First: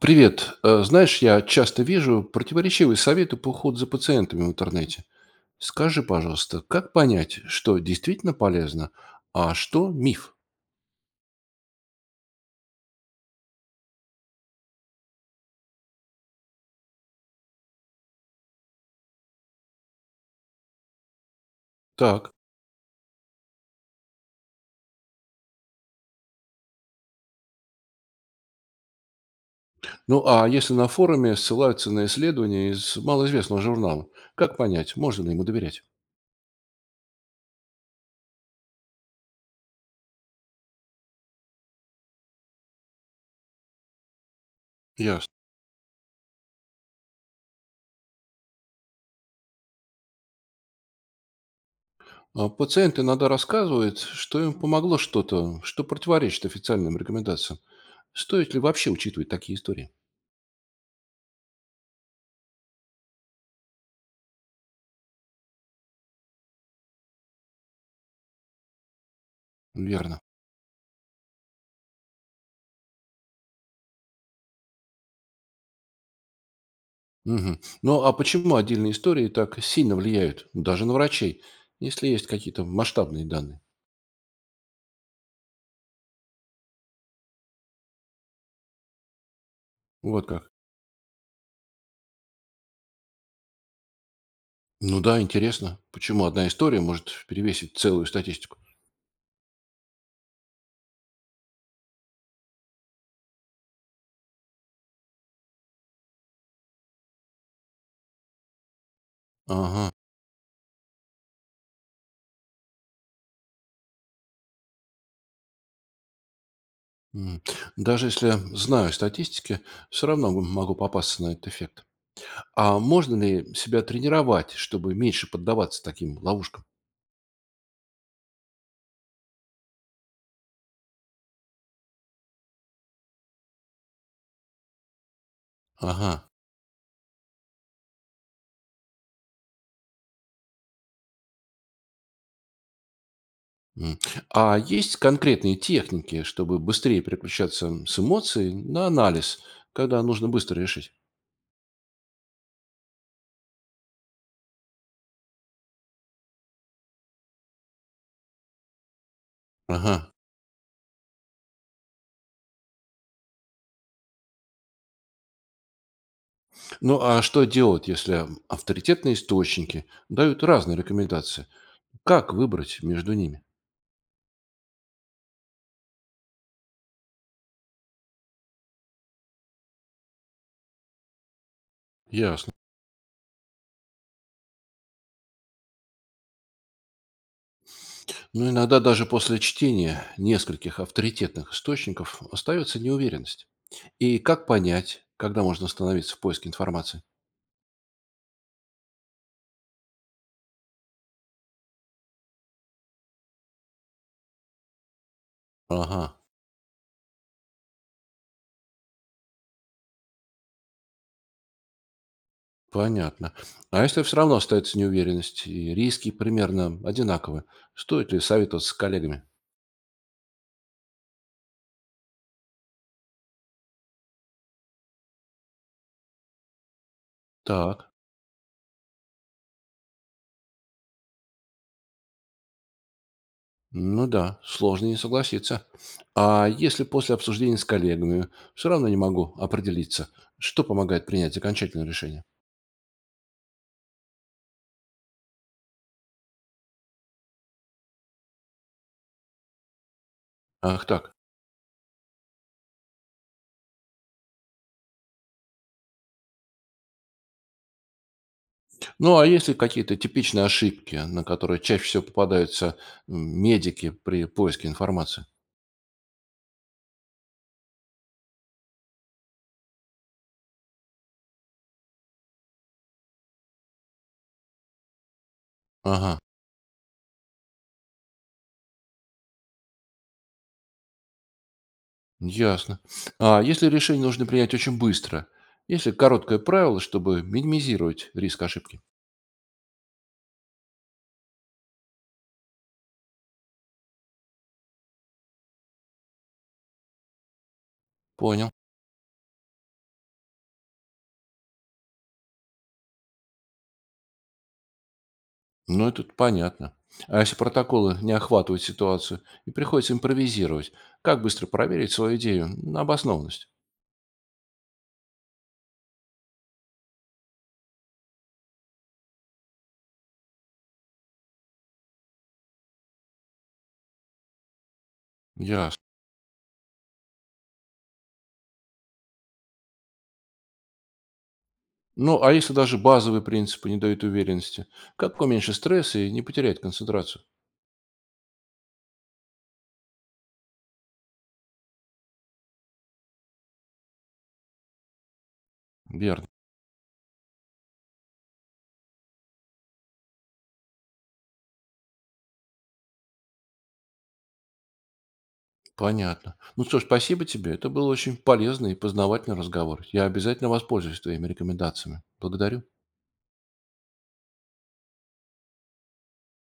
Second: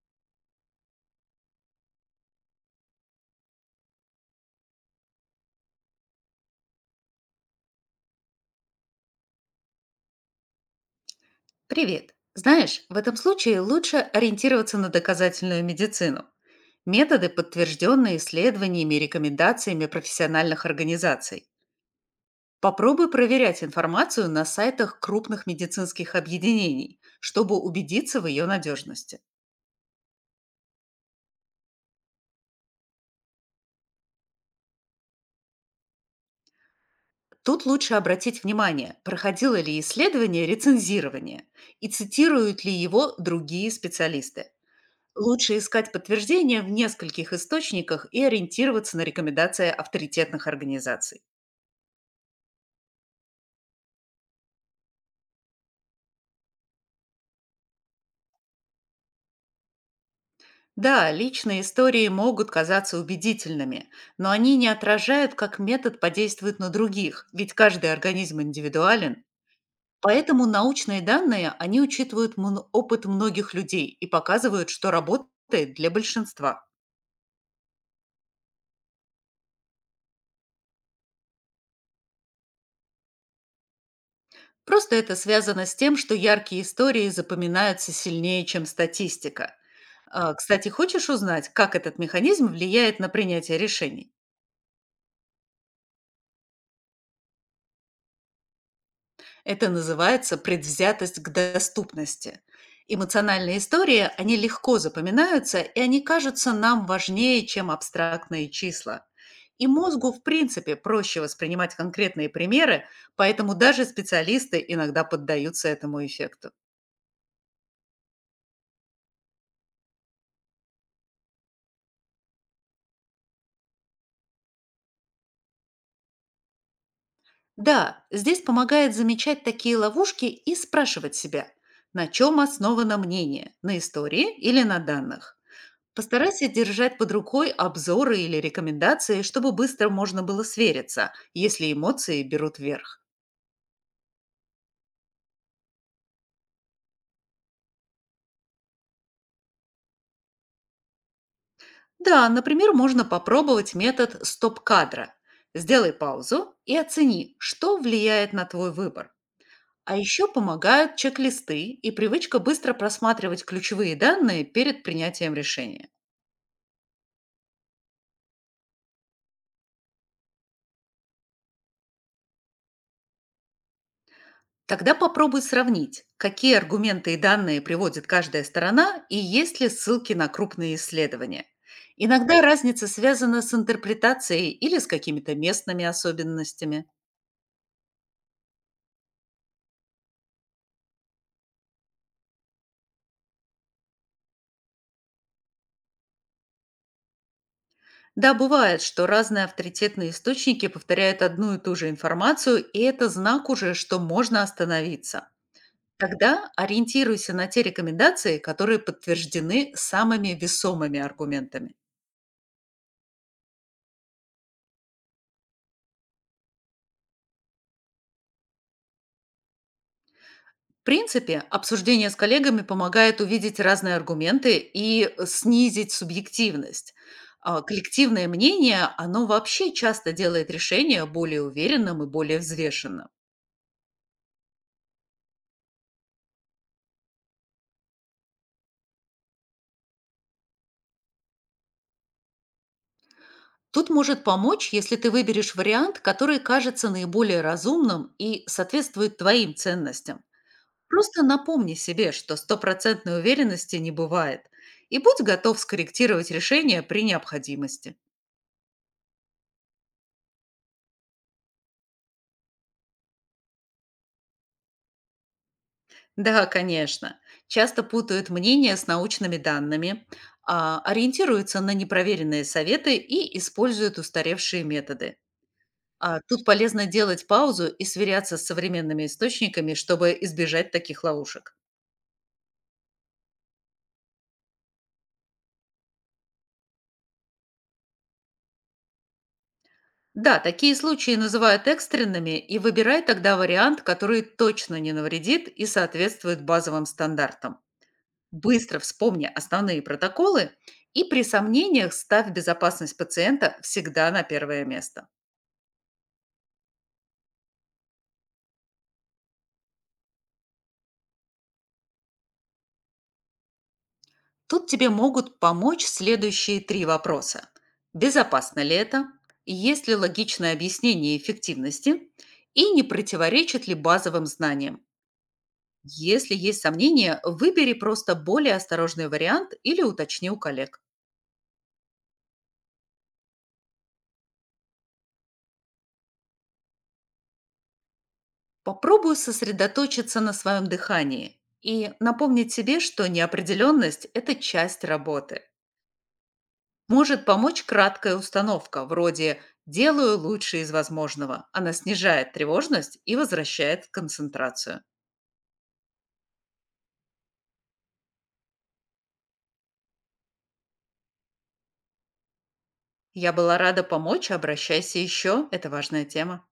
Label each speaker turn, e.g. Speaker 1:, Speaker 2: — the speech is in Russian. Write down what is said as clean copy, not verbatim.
Speaker 1: Привет. Знаешь, я часто вижу противоречивые советы по уходу за пациентами в интернете. Скажи, пожалуйста, как понять, что действительно полезно, а что миф?
Speaker 2: Привет. Знаешь, в этом случае лучше ориентироваться на доказательную медицину. Методы, подтвержденные исследованиями и рекомендациями профессиональных организаций.
Speaker 1: Так.
Speaker 2: Попробуй проверять информацию на сайтах крупных медицинских объединений, чтобы убедиться в ее надежности.
Speaker 1: Ну, а если на форуме ссылаются на исследования из малоизвестного журнала, как понять, можно ли ему доверять?
Speaker 2: Тут лучше обратить внимание, проходило ли исследование рецензирование и цитируют ли его другие специалисты.
Speaker 1: Ясно.
Speaker 2: Лучше искать подтверждения в нескольких источниках и ориентироваться на рекомендации авторитетных организаций.
Speaker 1: А пациент иногда рассказывает, что им помогло что-то, что противоречит официальным рекомендациям. Стоит ли вообще учитывать такие истории?
Speaker 2: Да, личные истории могут казаться убедительными, но они не отражают, как метод подействует на других, ведь каждый организм индивидуален.
Speaker 1: Верно.
Speaker 2: Поэтому научные данные, они учитывают опыт многих людей и показывают, что работает для большинства.
Speaker 1: Мгм. Ну, а почему отдельные истории так сильно влияют даже на врачей, если есть какие-то масштабные данные?
Speaker 2: Просто это связано с тем, что яркие истории запоминаются сильнее, чем статистика.
Speaker 1: Вот как.
Speaker 2: Кстати, хочешь узнать, как этот механизм влияет на принятие решений?
Speaker 1: Ну да, интересно, почему одна история может перевесить целую статистику?
Speaker 2: Это называется предвзятость к доступности. Эмоциональные истории, они легко запоминаются, и они кажутся нам важнее, чем абстрактные числа. И
Speaker 1: Ага.
Speaker 2: мозгу, в принципе, проще воспринимать конкретные примеры, поэтому даже специалисты иногда поддаются этому эффекту.
Speaker 1: М. Даже если знаю статистики, все равно могу попасться на этот эффект. А можно ли себя тренировать, чтобы меньше поддаваться таким ловушкам?
Speaker 2: Да, здесь помогает замечать такие ловушки и спрашивать себя, на чем основано мнение, на истории или на данных.
Speaker 1: Ага.
Speaker 2: Постарайся держать под рукой обзоры или рекомендации, чтобы быстро можно было свериться, если эмоции берут верх.
Speaker 1: М. А есть конкретные техники, чтобы быстрее переключаться с эмоций на анализ, когда нужно быстро решить?
Speaker 2: Да, например, можно попробовать метод стоп-кадра. Сделай паузу и оцени, что влияет на твой выбор. А
Speaker 1: Ага.
Speaker 2: еще помогают чек-листы и привычка быстро просматривать ключевые данные перед принятием решения.
Speaker 1: Ну а что делать, если авторитетные источники дают разные рекомендации? Как выбрать между ними?
Speaker 2: Тогда попробуй сравнить, какие аргументы и данные приводит каждая сторона и есть ли ссылки на крупные исследования. Иногда
Speaker 1: Ясно.
Speaker 2: разница связана с интерпретацией или с какими-то местными особенностями.
Speaker 1: Но иногда даже после чтения нескольких авторитетных источников остается неуверенность. И как понять, когда можно остановиться в поиске информации?
Speaker 2: Да, бывает, что разные авторитетные источники повторяют одну и ту же информацию, и это знак уже, что можно остановиться.
Speaker 1: Ага,
Speaker 2: Тогда ориентируйся на те рекомендации, которые подтверждены самыми весомыми аргументами.
Speaker 1: понятно. А если все равно остается неуверенность и риски примерно одинаковы, стоит ли советоваться с коллегами?
Speaker 2: В принципе, обсуждение с коллегами помогает увидеть разные аргументы и снизить субъективность.
Speaker 1: Так.
Speaker 2: Коллективное мнение, оно вообще часто делает решение более уверенным и более взвешенным.
Speaker 1: Ну да, сложно не согласиться. А если после обсуждения с коллегами все равно не могу определиться, что помогает принять окончательное решение?
Speaker 2: Тут может помочь, если ты выберешь вариант, который кажется наиболее разумным и соответствует твоим ценностям.
Speaker 1: Ах так.
Speaker 2: Просто напомни себе, что стопроцентной уверенности не бывает, и будь готов скорректировать решение при необходимости.
Speaker 1: Ну а если какие-то типичные ошибки, на которые чаще всего попадаются медики при поиске информации?
Speaker 2: Да, конечно. Часто путают мнения с научными данными, ориентируются на непроверенные советы и используют устаревшие методы.
Speaker 1: Ага,
Speaker 2: А тут полезно делать паузу и сверяться с современными источниками, чтобы избежать таких ловушек.
Speaker 1: ясно. А если решение нужно принять очень быстро? Если короткое правило, чтобы минимизировать риск ошибки?
Speaker 2: Да, такие случаи называют экстренными и выбирай тогда вариант, который точно не навредит и соответствует базовым стандартам.
Speaker 1: Понял.
Speaker 2: Быстро вспомни основные протоколы и при сомнениях ставь безопасность пациента всегда на первое место.
Speaker 1: Ну, это понятно. А если протоколы не охватывают ситуацию и приходится импровизировать, как быстро проверить свою идею на обоснованность?
Speaker 2: Тут тебе могут помочь следующие три вопроса. Безопасно ли это? Есть ли логичное объяснение эффективности? И не противоречит ли базовым знаниям?
Speaker 1: Ясно.
Speaker 2: Если есть сомнения, выбери просто более осторожный вариант или уточни у коллег.
Speaker 1: Ну, а если даже базовые принципы не дают уверенности, как уменьшить стресс и не потерять концентрацию?
Speaker 2: Попробуй сосредоточиться на своем дыхании и напомнить себе, что неопределенность– это часть работы.
Speaker 1: Верно.
Speaker 2: Может помочь краткая установка, вроде «делаю лучшее из возможного». Она снижает тревожность и возвращает концентрацию.
Speaker 1: Понятно. Ну что ж, спасибо тебе. Это был очень полезный и познавательный разговор. Я обязательно воспользуюсь твоими рекомендациями. Благодарю.
Speaker 2: Я была рада помочь, обращайся еще, это важная тема.